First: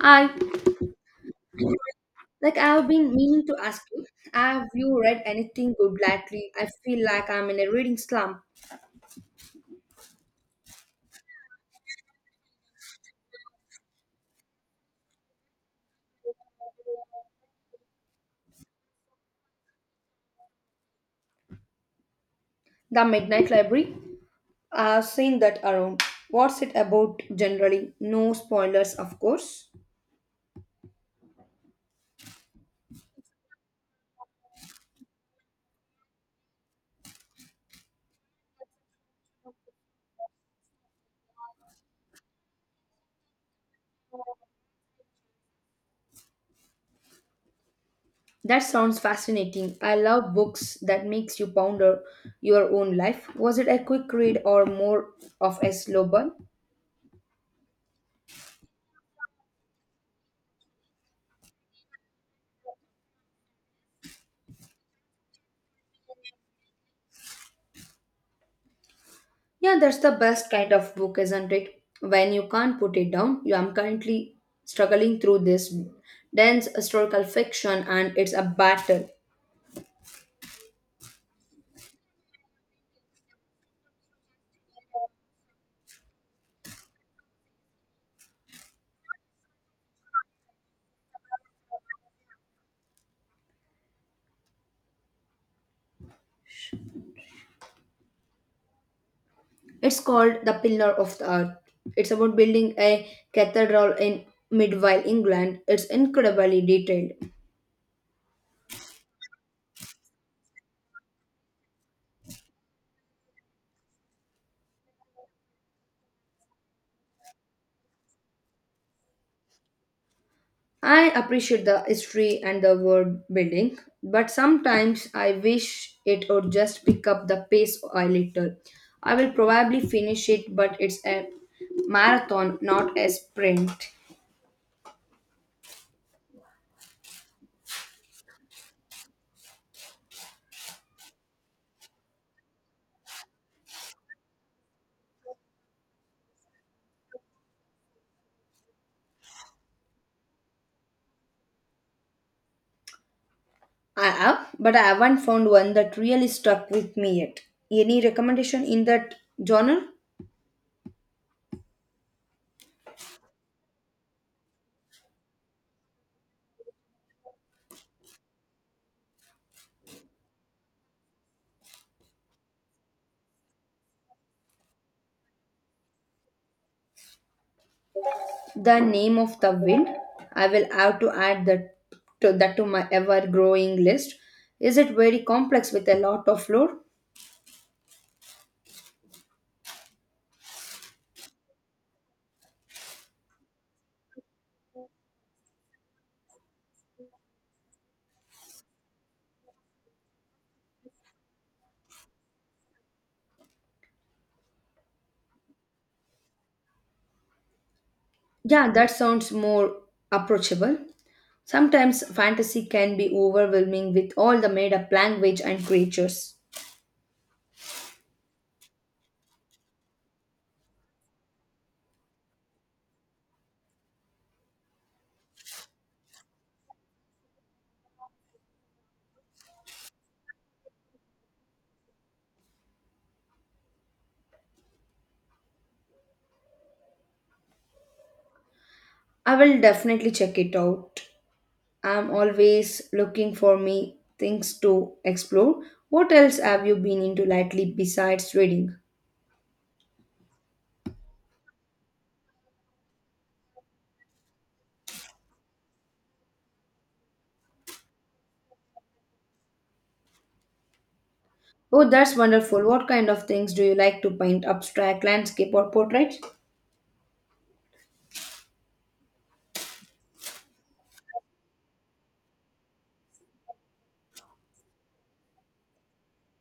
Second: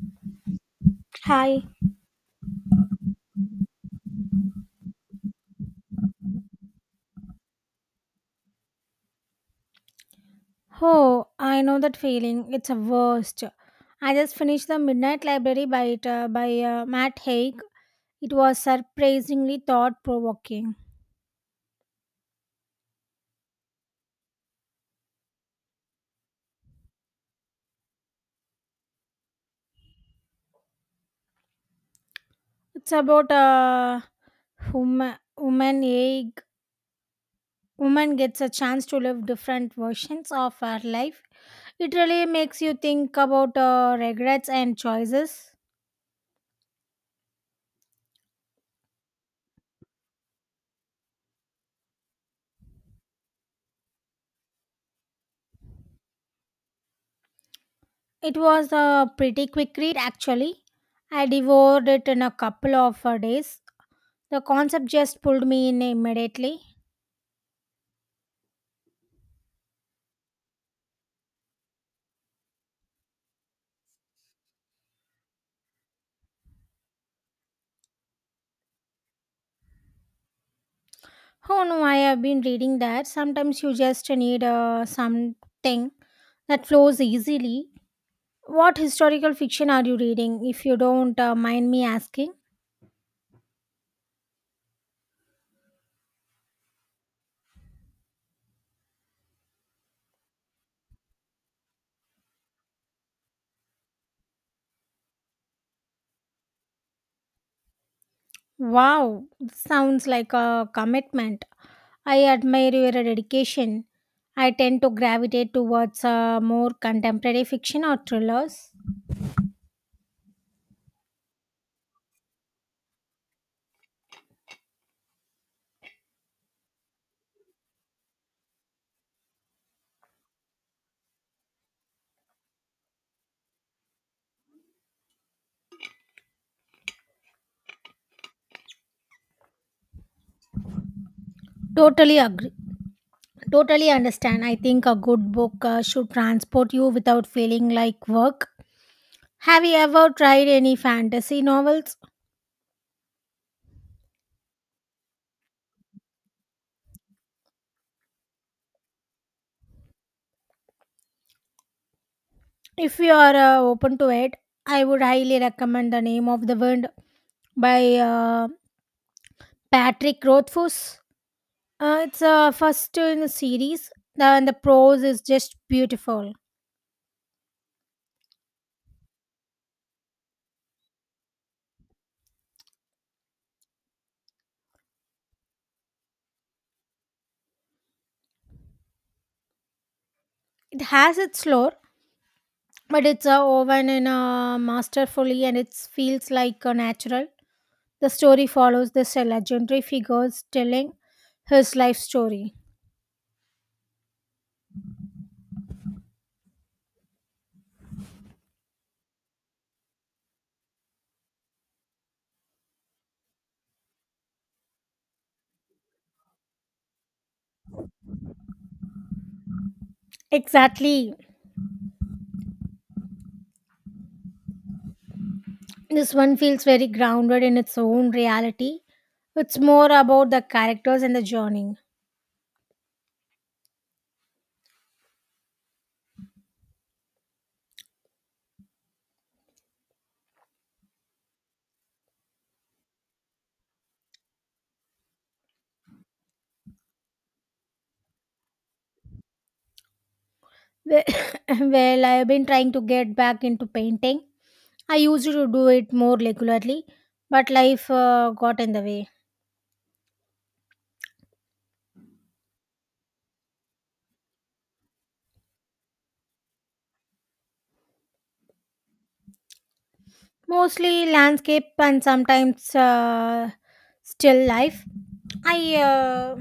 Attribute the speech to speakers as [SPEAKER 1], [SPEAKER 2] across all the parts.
[SPEAKER 1] I
[SPEAKER 2] Hi.
[SPEAKER 1] like I've been meaning to ask you, have you read anything good lately? I feel like I'm in a reading slump.
[SPEAKER 2] Oh, I know that feeling. It's a worst. I just finished The Midnight Library by Matt Haig. It was surprisingly thought provoking.
[SPEAKER 1] The Midnight Library. I've seen that around. What's it about generally? No spoilers, of course.
[SPEAKER 2] It's about a woman, woman egg. Woman gets a chance to live different versions of her life. It really makes you think about regrets and choices.
[SPEAKER 1] That sounds fascinating. I love books that makes you ponder your own life. Was it a quick read or more of a slow burn?
[SPEAKER 2] It was a pretty quick read, actually. I devoured it in a couple of days. The concept just pulled me in immediately.
[SPEAKER 1] Yeah, that's the best kind of book, isn't it? When you can't put it down, you am currently struggling through this dense historical fiction and it's a battle.
[SPEAKER 2] Oh no, I have been reading that. Sometimes you just need something that flows easily. What historical fiction are you reading, if you don't mind me asking?
[SPEAKER 1] It's called The Pillar of the Earth. It's about building a cathedral in medieval England. It's incredibly detailed.
[SPEAKER 2] Wow, sounds like a commitment. I admire your dedication. I tend to gravitate towards more contemporary fiction or thrillers.
[SPEAKER 1] I appreciate the history and the world building, but sometimes I wish it would just pick up the pace a little. I will probably finish it, but it's a marathon, not a sprint.
[SPEAKER 2] Totally agree. Totally understand. I think a good book should transport you without feeling like work. Have you ever tried any fantasy novels?
[SPEAKER 1] I have, but I haven't found one that really stuck with me yet. Any recommendation in that genre?
[SPEAKER 2] If you are open to it, I would highly recommend The Name of the Wind by Patrick Rothfuss. It's first in the series, and the prose is just beautiful.
[SPEAKER 1] The Name of the Wind. I will have to add that to my ever growing list. Is it very complex with a lot of lore?
[SPEAKER 2] It has its lore, but it's woven in masterfully, and it feels like natural. The story follows this legendary figure telling his life story.
[SPEAKER 1] Yeah, that sounds more approachable. Sometimes fantasy can be overwhelming with all the made up language and creatures.
[SPEAKER 2] Exactly. This one feels very grounded in its own reality. It's more about the characters and the journey.
[SPEAKER 1] I will definitely check it out. I'm always looking for me things to explore. What else have you been into lately besides reading?
[SPEAKER 2] Well, well, I have been trying to get back into painting. I used to do it more regularly, but life got in the way.
[SPEAKER 1] Oh, that's wonderful. What kind of things do you like to paint? Abstract, landscape, or portrait?
[SPEAKER 2] Mostly landscape and sometimes still life. I uh,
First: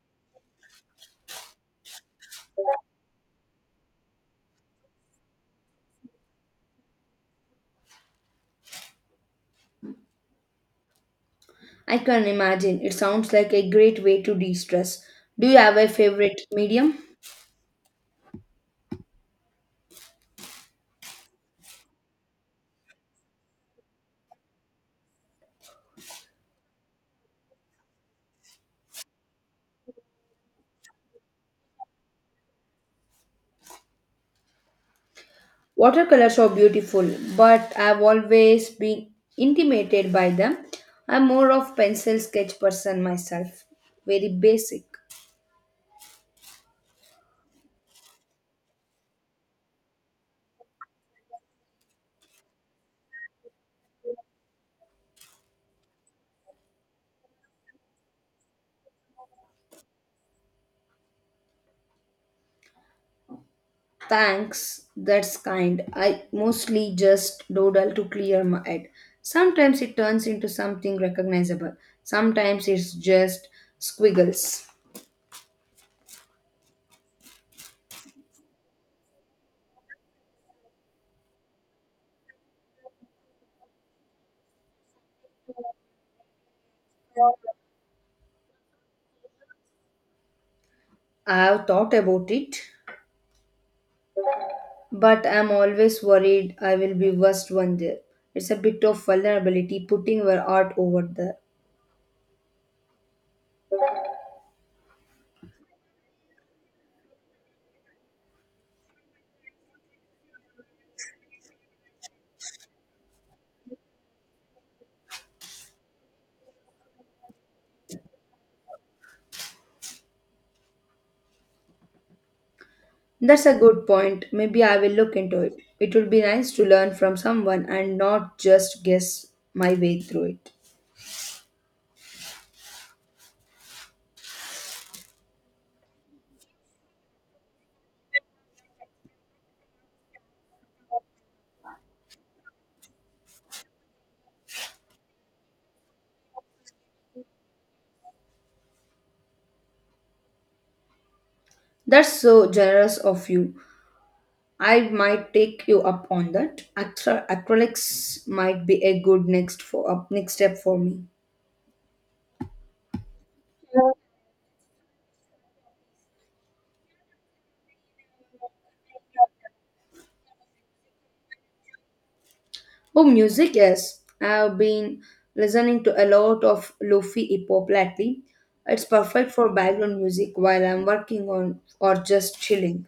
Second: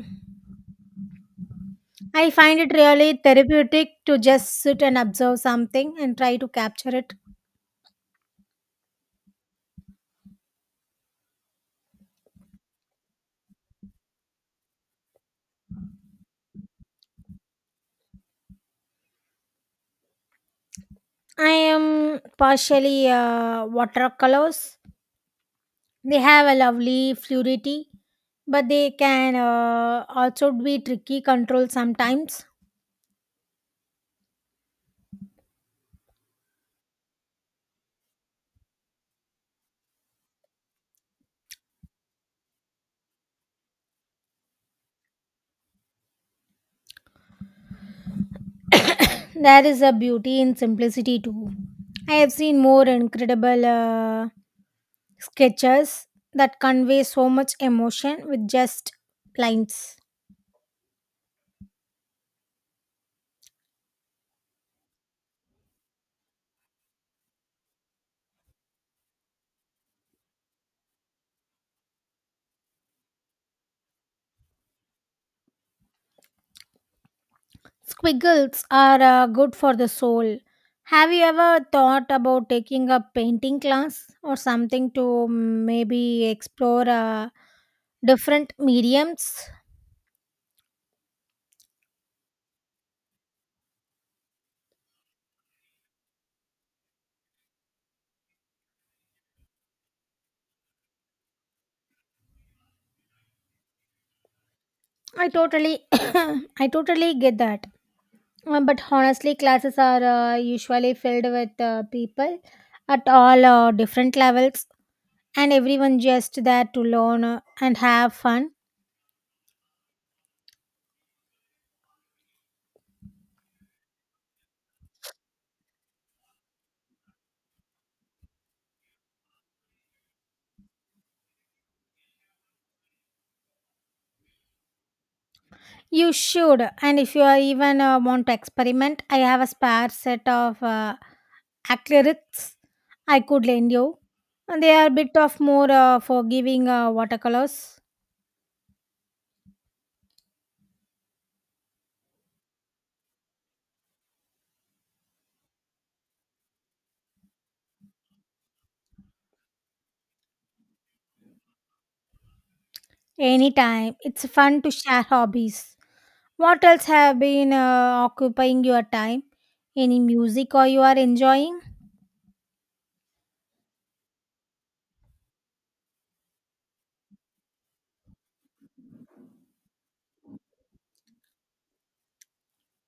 [SPEAKER 2] I find it really therapeutic to just sit and observe something and try to capture it.
[SPEAKER 1] I can imagine. It sounds like a great way to de stress. Do you have a favorite medium?
[SPEAKER 2] I am partially watercolors. They have a lovely fluidity, but they can also be tricky control sometimes.
[SPEAKER 1] Watercolors are beautiful, but I've always been intimidated by them. I'm more of pencil sketch person myself. Very basic.
[SPEAKER 2] There is a beauty in simplicity too. I have seen more incredible sketches that convey so much emotion with just lines.
[SPEAKER 1] Thanks, that's kind. I mostly just doodle to clear my head. Sometimes it turns into something recognizable. Sometimes it's just squiggles.
[SPEAKER 2] Squiggles are good for the soul. Have you ever thought about taking a painting class or something to maybe explore different mediums?
[SPEAKER 1] I've thought about it, but I'm always worried I will be worst one there. It's a bit of vulnerability putting your art over there.
[SPEAKER 2] I totally, I totally get that. But honestly, classes are usually filled with people at all different levels, and everyone just there to learn and have fun.
[SPEAKER 1] That's a good point. Maybe I will look into it. It would be nice to learn from someone and not just guess my way through it.
[SPEAKER 2] You should, and if you are even want to experiment, I have a spare set of acrylics I could lend you. And they are a bit of more forgiving watercolors.
[SPEAKER 1] That's so generous of you. I might take you up on that. Acrylics might be a good next step for me.
[SPEAKER 2] Anytime, it's fun to share hobbies. What else have been occupying your time? Any music or you are enjoying?
[SPEAKER 1] Oh, music, yes. I've been listening to a lot of lofi hip hop lately. It's perfect for background music while I'm working on or just chilling.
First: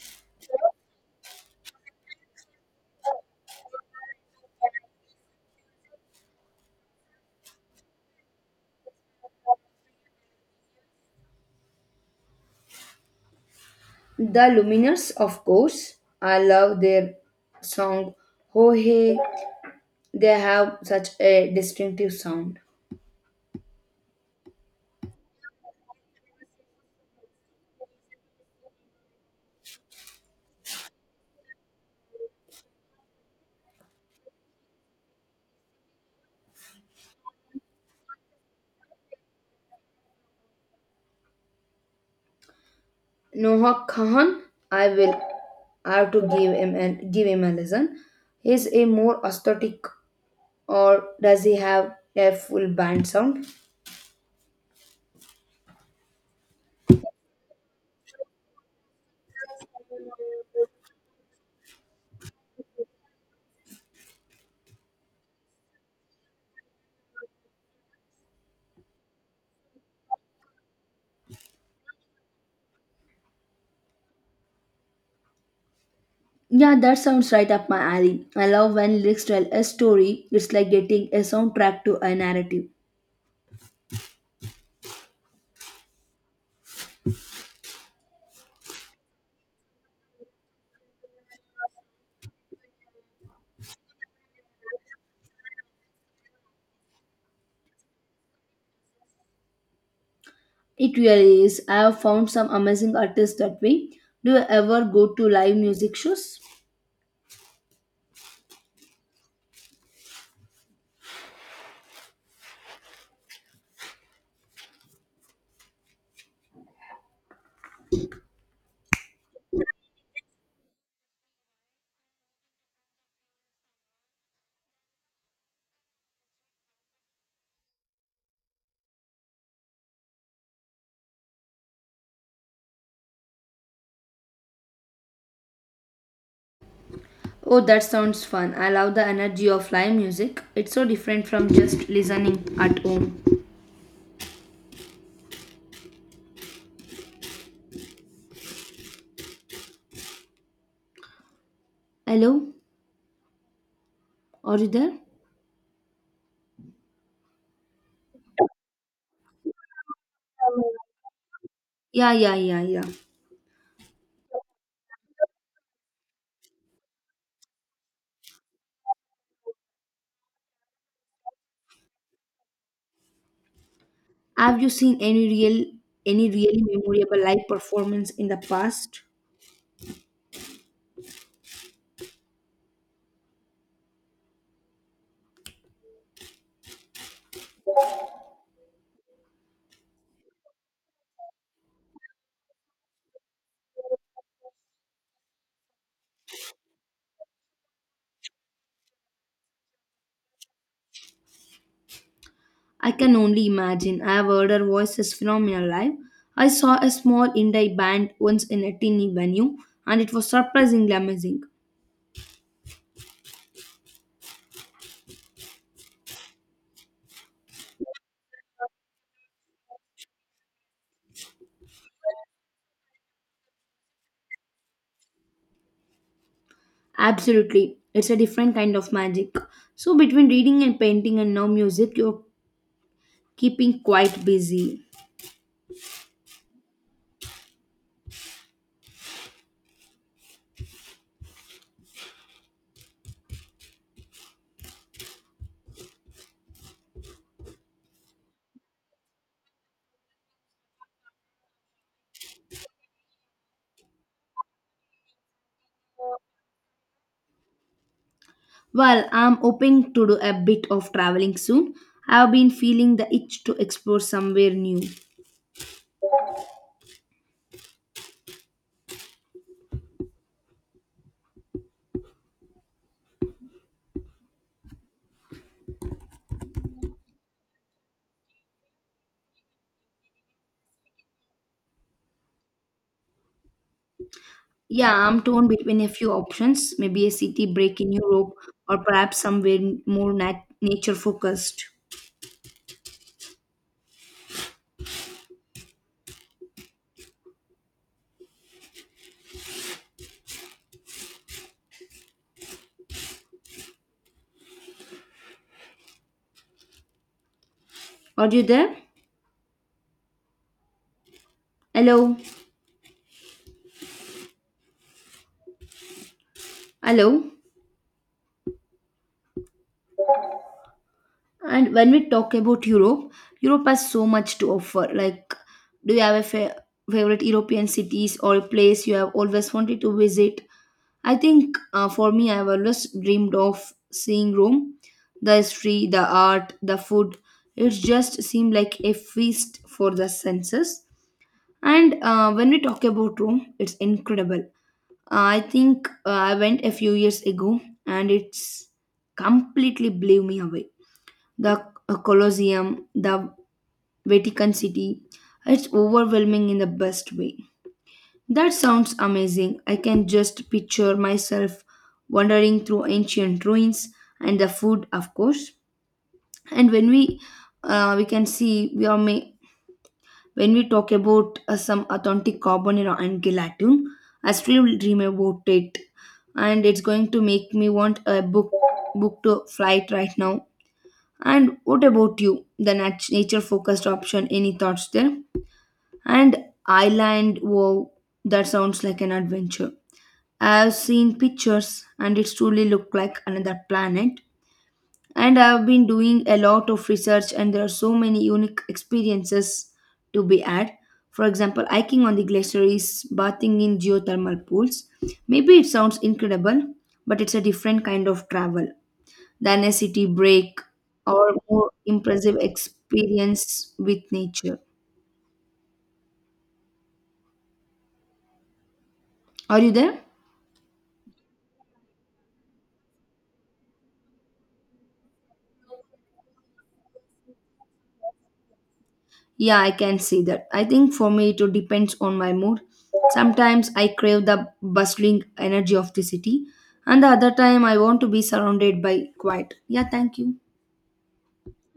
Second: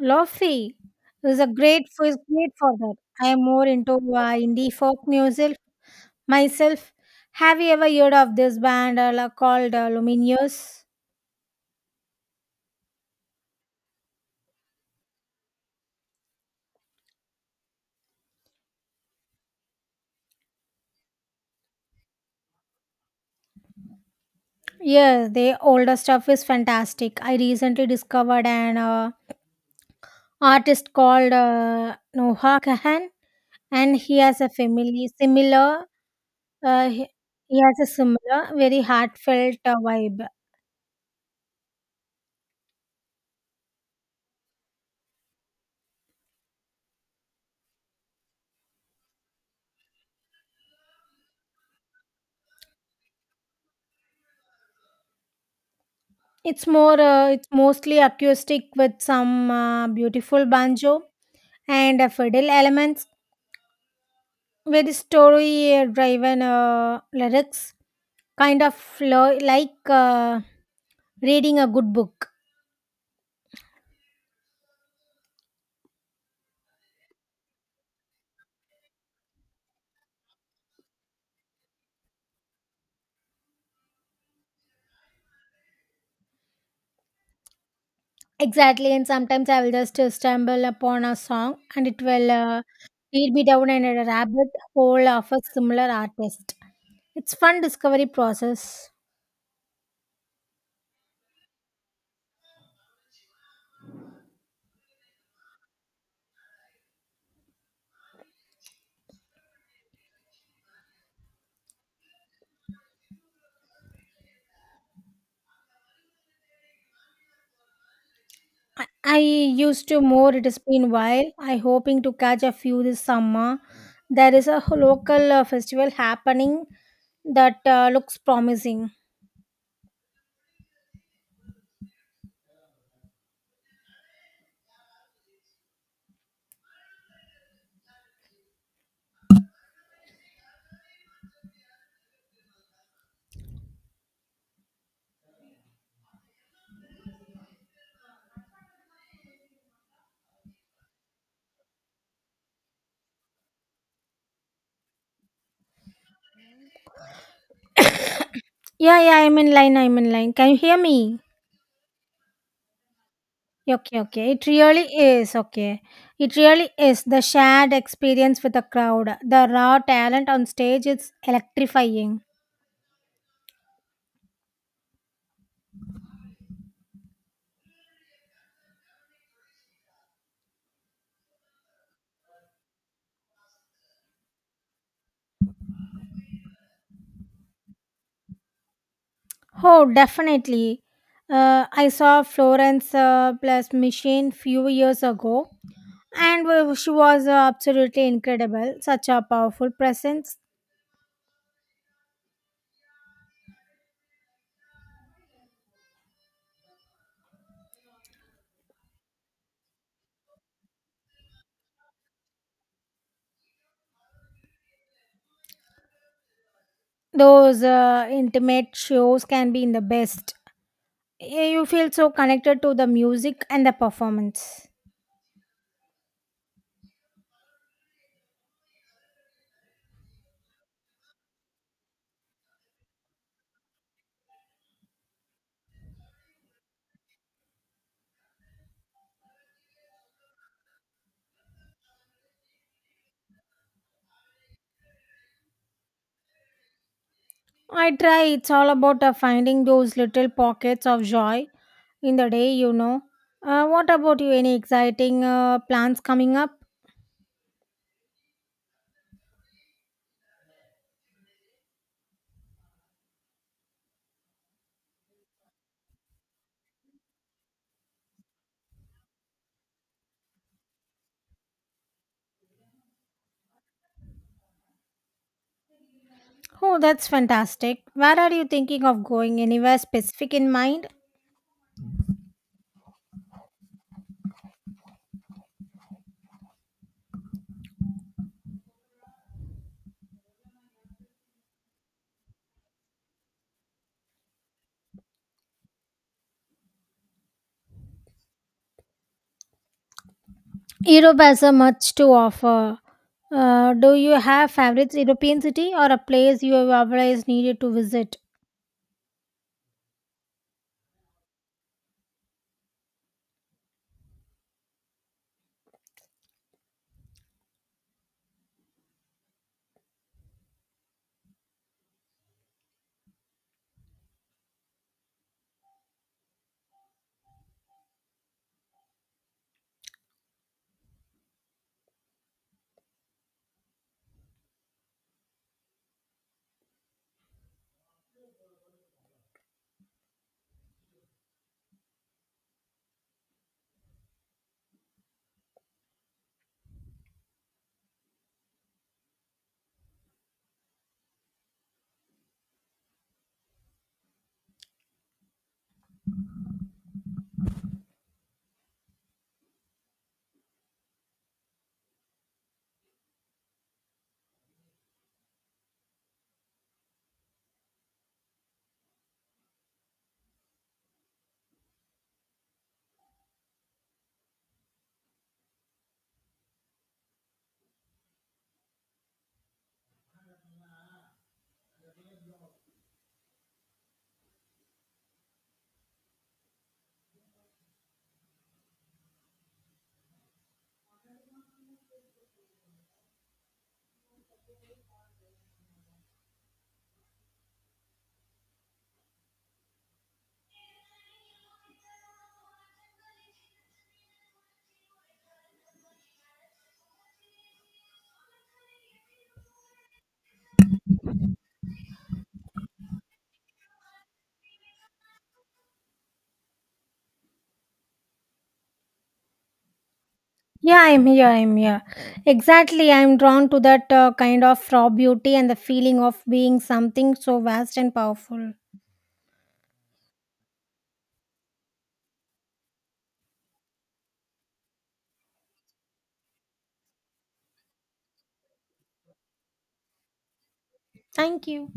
[SPEAKER 2] Lofi is great for that. I am more into indie folk music myself. Have you ever heard of this band called Lumineers?
[SPEAKER 1] The Lumineers, of course. I love their song Oh Hey. They have such a distinctive sound.
[SPEAKER 2] Yes, their older stuff is fantastic. I recently discovered an artist called Noha Kahan, and he has a family similar. Uh, he he has a similar, very heartfelt vibe.
[SPEAKER 1] Noah Kahan, I will have to give him a listen. He's a more aesthetic, or does he have a full band sound?
[SPEAKER 2] It's mostly acoustic with some beautiful banjo and fiddle elements with story driven lyrics, kind of like reading a good book.
[SPEAKER 1] Yeah, that sounds right up my alley. I love when lyrics tell a story. It's like getting a soundtrack to a narrative.
[SPEAKER 2] Exactly, and sometimes I will just stumble upon a song, and it will lead me down in a rabbit hole of a similar artist. It's fun discovery process.
[SPEAKER 1] It really is. I have found some amazing artists that way. Do you ever go to live music shows?
[SPEAKER 2] I used to more. It has been while. I hoping to catch a few this summer. There is a local festival happening that looks promising.
[SPEAKER 1] Oh, that sounds fun. I love the energy of live music. It's so different from just listening at home. Hello? Are you there?
[SPEAKER 2] Yeah, yeah. I'm in line. I'm in line. Can you hear me?
[SPEAKER 1] Yeah, yeah, yeah, yeah.
[SPEAKER 2] Okay, okay. It really is. Okay. It really is. The shared experience with the crowd, the raw talent on stage, it's electrifying.
[SPEAKER 1] Have you seen any really memorable live performance in the past?
[SPEAKER 2] Oh, definitely. I saw Florence plus Machine few years ago, and she was absolutely incredible, such a powerful presence.
[SPEAKER 1] I can only imagine. I have heard her voice is phenomenal live. I saw a small indie band once in a teeny venue and it was surprisingly amazing.
[SPEAKER 2] Those intimate shows can be in the best. You feel so connected to the music and the performance.
[SPEAKER 1] Absolutely. It's a different kind of magic. So, between reading and painting and now music, you're keeping quite busy.
[SPEAKER 2] I try. It's all about finding those little pockets of joy in the day, you know. What about you? Any exciting plans coming up?
[SPEAKER 1] Well, I'm hoping to do a bit of traveling soon. I've been feeling the itch to explore somewhere new.
[SPEAKER 2] Oh, that's fantastic. Where are you thinking of going? Anywhere specific in mind?
[SPEAKER 1] Yeah, I'm torn between a few options, maybe a city break in Europe or perhaps somewhere more nature focused.
[SPEAKER 2] Europe has a much to offer. Do you have favorite European city or a place you have always needed to visit?
[SPEAKER 1] Are you there? Hello? Hello? And when we talk about Europe, Europe has so much to offer. Like, do you have a favorite European cities or place you have always wanted to visit? I think for me, I've always dreamed of seeing Rome. The history, the art, the food. It just seemed like a feast for the senses. And when we talk about Rome, it's incredible. I think I went a few years ago and it's completely blew me away the Colosseum, the Vatican City. It's overwhelming in the best way. That sounds amazing. I can just picture myself wandering through ancient ruins and the food, of course. And when we can see we are may, when we talk about some authentic carbonara and gelatin, I still dream about it, and it's going to make me want a book to flight right now. And what about you? The nature focused option, any thoughts there? And island, wow, that sounds like an adventure. I've seen pictures and it's truly looked like another planet. And I've been doing a lot of research, and there are so many unique experiences to be had. For example, hiking on the glaciers, bathing in geothermal pools. Maybe it sounds incredible, but it's a different kind of travel than a city break or more impressive experience with nature. Are you there?
[SPEAKER 2] Yeah, I'm here. I'm here. Exactly. I'm drawn to that kind of raw beauty and the feeling of being something so vast and powerful.
[SPEAKER 1] Yeah, I can see that. I think for me it depends on my mood. Sometimes I crave the bustling energy of the city, and the other time I want to be surrounded by quiet. Yeah, thank you.
[SPEAKER 2] Thank you.